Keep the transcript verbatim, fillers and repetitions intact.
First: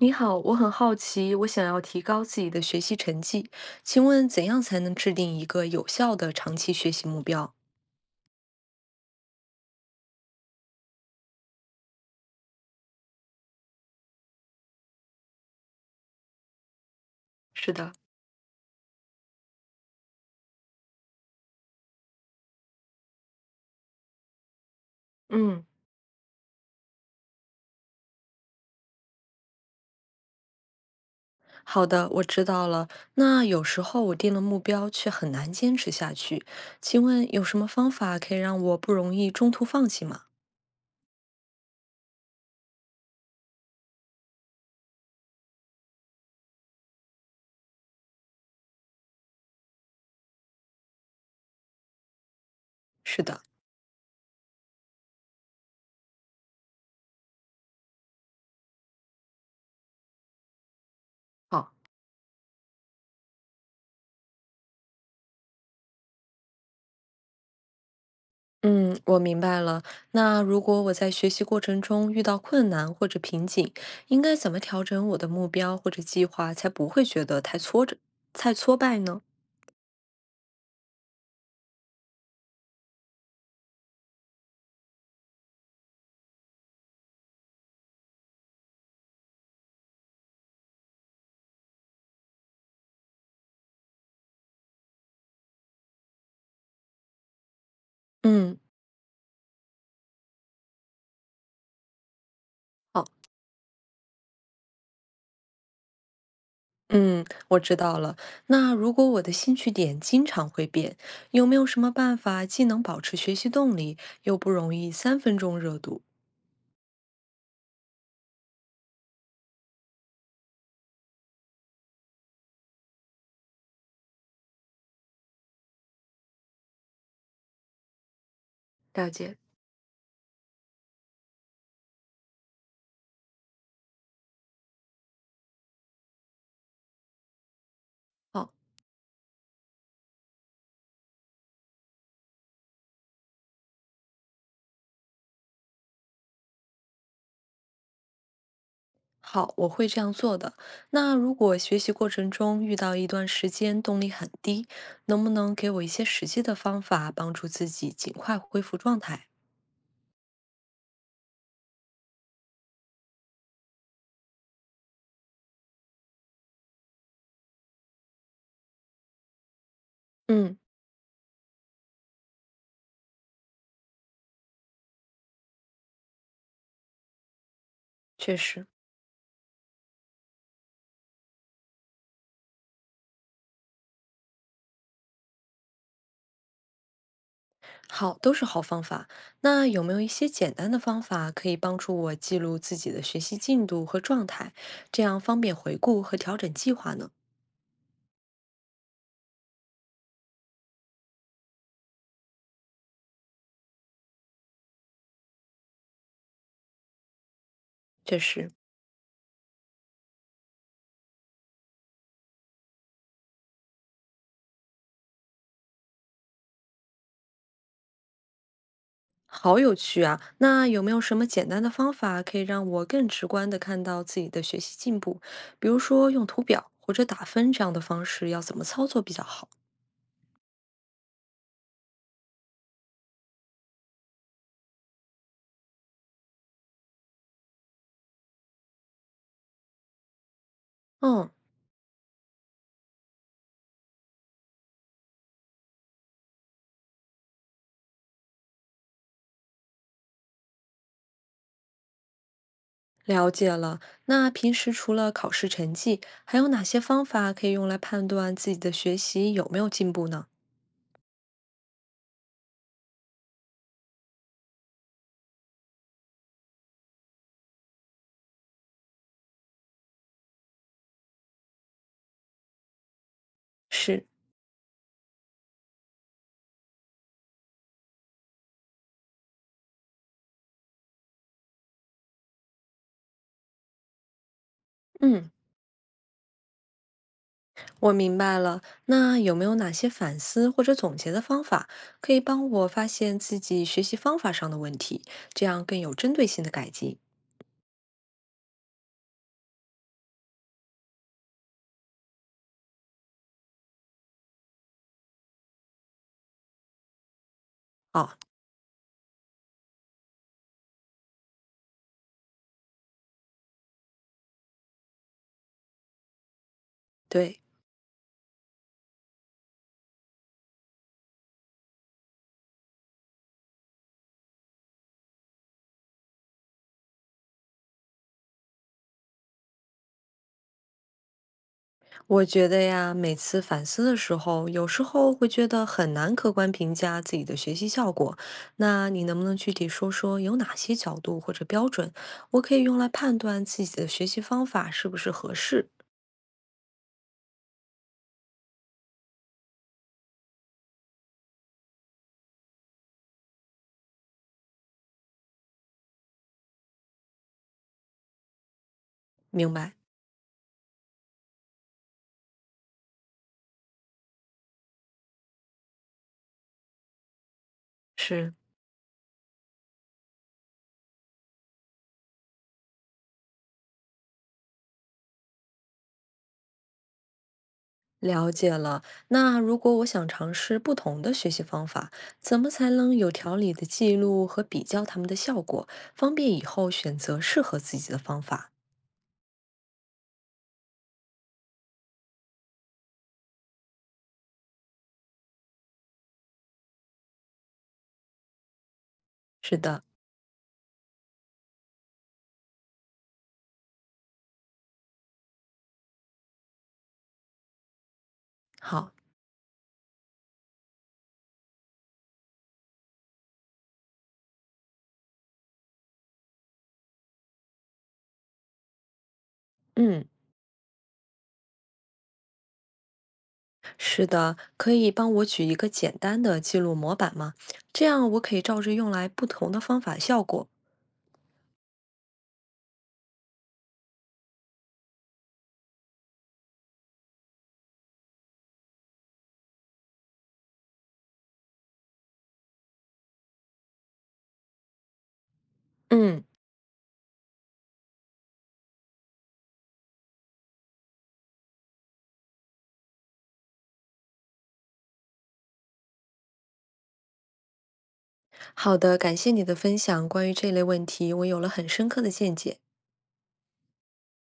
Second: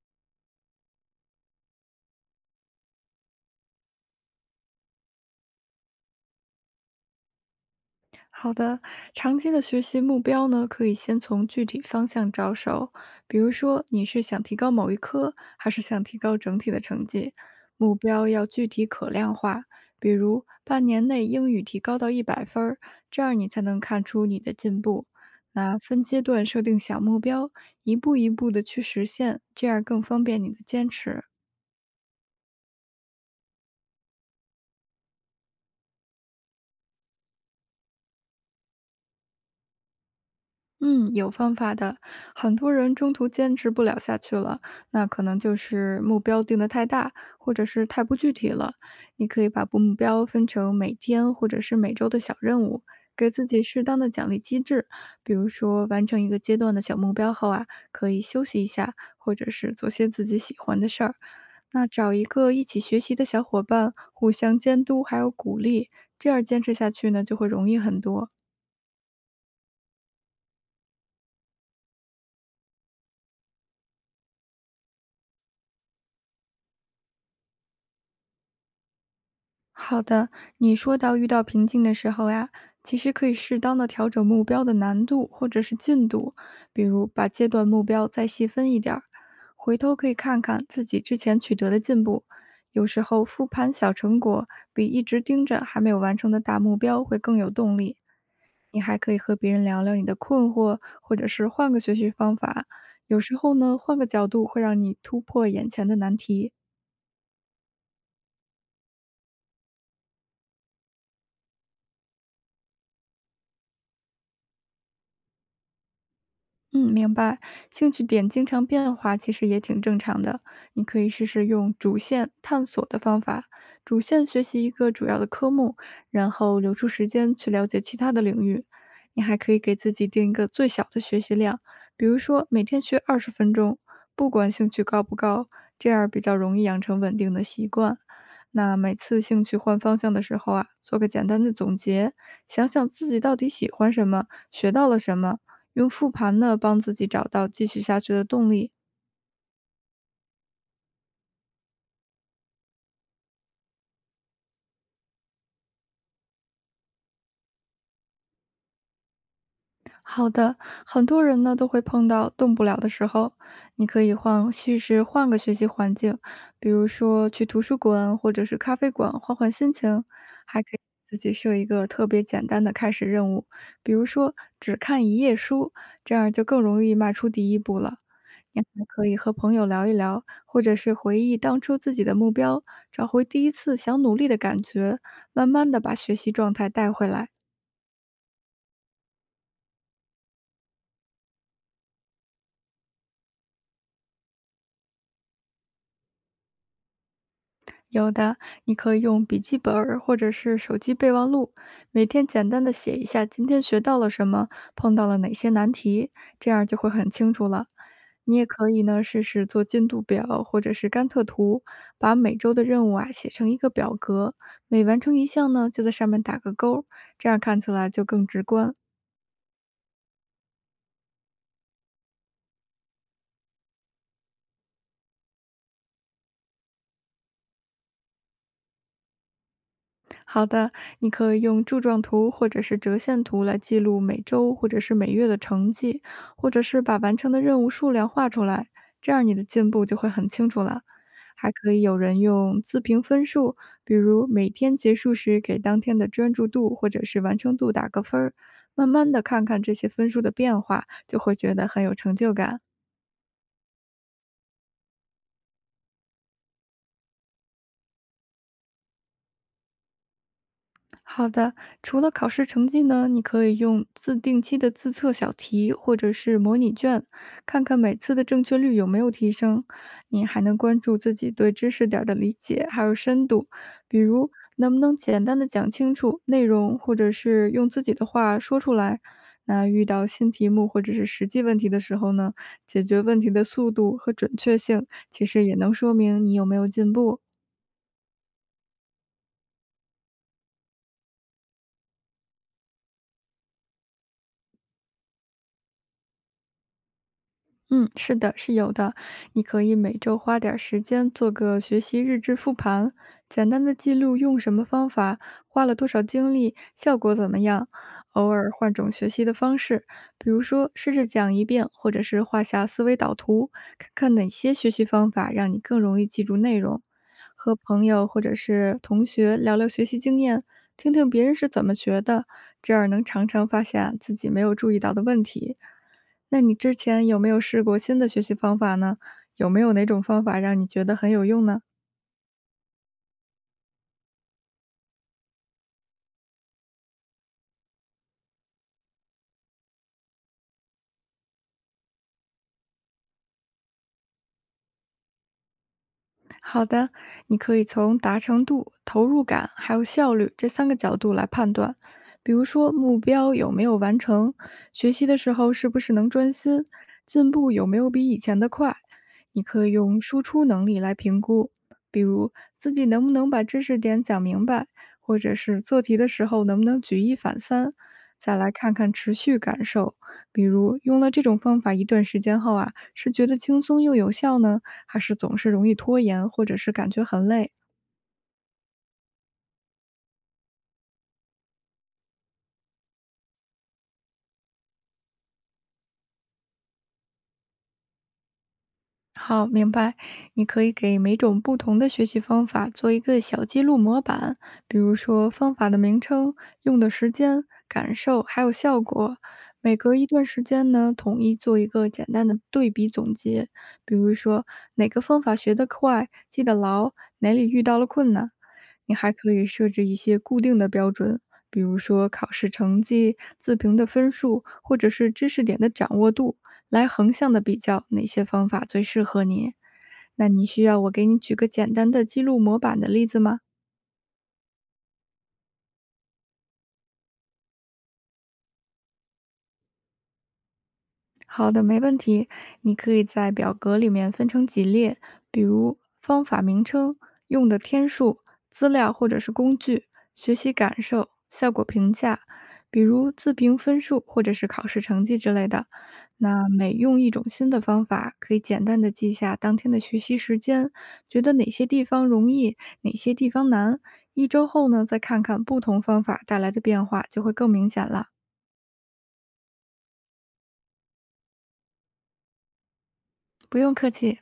你好，我很好奇，我想要提高自己的学习成绩，请问怎样才能制定一个有效的长期学习目标？好的，长期的学习目标呢，可以先从具体方向着手，比如说你是想提高某一科，还是想提高整体的成绩？是的。目标要具体可量化，比如半年内英语提高到一百分儿，这样你才能看出你的进步。嗯。那分阶段设定小目标，一步一步的去实现，这样更方便你的坚持。好的，我知道了。那有时候我定了目标却很难坚持下去，请问有什么方法可以让我不容易中途放弃吗？嗯，有方法的。很多人中途坚持不了下去了，那可能就是目标定得太大，或者是太不具体了。你可以把目标分成每天或者是每周的小任务，是给的。自己适当的奖励机制，比如说完成一个阶段的小目标后啊，可以休息一下，或者是做些自己喜欢的事儿。好。那找一个一起学习的小伙伴，互相监督还有鼓励，这样坚持下去呢，就会容易很多。嗯，我明白了。那如果我在学习过程中遇到困难或者瓶颈，应该怎么调整我的目标或者计划，才不会觉得太挫折、太挫败呢？好的，你说到遇到瓶颈的时候呀，其实可以适当的调整目标的难度或者是进度，比如把阶段目标再细分一点儿，回头可以看看自己之前取得的进步。有时候复盘小成果，比一直盯着还没有完成的大目标会更有动力。嗯。你还可以和别人聊聊你的困惑，或者是换个学习方法。好。有时候呢，换个角度会让你突破眼前的难题。嗯，我知道了。那如果我的兴趣点经常会变，有没有什么办法既能保持学习动力，又不容易三分钟热度？嗯，明白。兴趣点经常变化，其实也挺正常的。你可以试试用主线探索的方法，主线学习一个主要的科目，然后留出时间去了解其他的领域。了你还解。可以给自己定一个最小的学习量，比如说每天学二十分钟，不管兴趣高不高，这样比较容易养成稳定的习惯。哦。那每次兴趣换方向的时候啊，做个简单的总结，想想自己到底喜欢什么，学到了什么。用复盘呢，帮自己找到继续下去的动力。好，我会这样做的。那如果学习过程中遇到一段时间动力很低，能不能给我一些实际的方法，帮助自己尽快恢复状态？好的，很多人呢都会碰到动不了的时候，你可以换试试换个学习环境，比如说去图书馆或者是咖啡馆换换心情，嗯。还可以自己设一个特别简单的开始任务，比如说只看一页书，这样就更容易迈出第一步了。确你实。还可以和朋友聊一聊，或者是回忆当初自己的目标，找回第一次想努力的感觉，慢慢的把学习状态带回来。好，都是好方法。那有没有一些简单的方法可以帮助我记录自己的学习进度和状态，这样方便回顾和调整计划呢？有的，你可以用笔记本儿或者是手机备忘录，每天简单的写一下今天学到了什么，碰到了哪些难题，这样就会很清楚了。确你也实。可以呢，试试做进度表或者是甘特图，把每周的任务啊写成一个表格，每完成一项呢，就在上面打个勾儿，这样看起来就更直观。好有趣啊！那有没有什么简单的方法可以让我更直观地看到自己的学习进步？比如说用图表或者打分这样的方式，要怎么操作比较好？好的，你可以用柱状图或者是折线图来记录每周或者是每月的成绩，或者是把完成的任务数量画出来，这样你的进步就会很清楚了。嗯。还可以有人用自评分数，比如每天结束时给当天的专注度或者是完成度打个分儿，慢慢的看看这些分数的变化，就会觉得很有成就感。了解了。那平时除了考试成绩，还有哪些方法可以用来判断自己的学习有没有进步呢？好的，除了考试成绩呢，你可以用自定期的自测小题或者是模拟卷，看看每次的正确率有没有提升。你还能关注自己对知识点儿的理解，还有深度，比是。如能不能简单的讲清楚内容，或者是用自己的话说出来。那遇到新题目或者是实际问题的时候呢，解决问题的速度和准确性，其嗯，实也能说明你有没有进步。我明白了，那有没有哪些反思或者总结的方法，可以帮我发现自己学习方法上的问题，这样更有针对性的改进？嗯，是的，是有的。你可以每周花点儿时间做个学习日志复盘，简单的记录用什么方法，花了多少精力，效果怎么样。哦。偶尔换种学习的方式，比如说试着讲一遍，或者是画下思维导图，看看哪些学习方法让你更容易记住内容。对。和朋友或者是同学聊聊学习经验，听听别人是怎么学的，这样能常常发现自己没有注意到的问题。那你之前有没有试过新的学习方法呢？有没有哪种方法让你觉得很有用呢？我觉得呀，每次反思的时候，有时候会觉得很难客观评价自己的学习效果。那你能不能具体说说有哪些角度或者标准，我可以用来判断自己的学习方法是不是合适？好的，你可以从达成度、投入感还有效率这三个角度来判断。比如说，目标有没有完成，学习的时候是不是能专心，进步有没有比以前的快。你明可以白。用输出能力来评估，比如自己能不能把知识点讲明白，或者是做题的时候能不能举一反三。是。再来看看持续感受，比如用了这种方法一段时间后啊，是觉得轻松又有效呢，还是总是容易拖延，或者是感觉很累？了解了。那如果我想尝试不同的学习方法，怎么才能有条理的记录和比较它们的效果，方便以后选择适合自己的方法？好，明白。你可以给每种不同的学习方法做一个小记录模板，比如说方法的名称、用的时间、感受，还有效果。是每的。隔一段时间呢，统一做一个简单的对比总结，比如说哪个方法学得快、记得牢，哪里遇到了困难。好。你还可以设置一些固定的标准，比如说考试成绩、自评的分数，或者是知识点的掌握度。来横向的比较哪些方法最适合你。嗯。那你需要我给你举个简单的记录模板的例子吗？是的，可以帮我举一个简单的记录模板吗？这样我可以照着用来不同的方法效果。好的，没问题。你可以在表格里面分成几列，比如方法名称、用的天数、资料或者是工具、学习感受、效果评价，比如自评分数或者是考试成绩之类的。嗯。那每用一种新的方法，可以简单的记下当天的学习时间，觉得哪些地方容易，哪些地方难。一周后呢，再看看不同方法带来的变化，就会更明显了。好的，感谢你的分享。关于这类问题，我有了很深刻的见解。不用客气。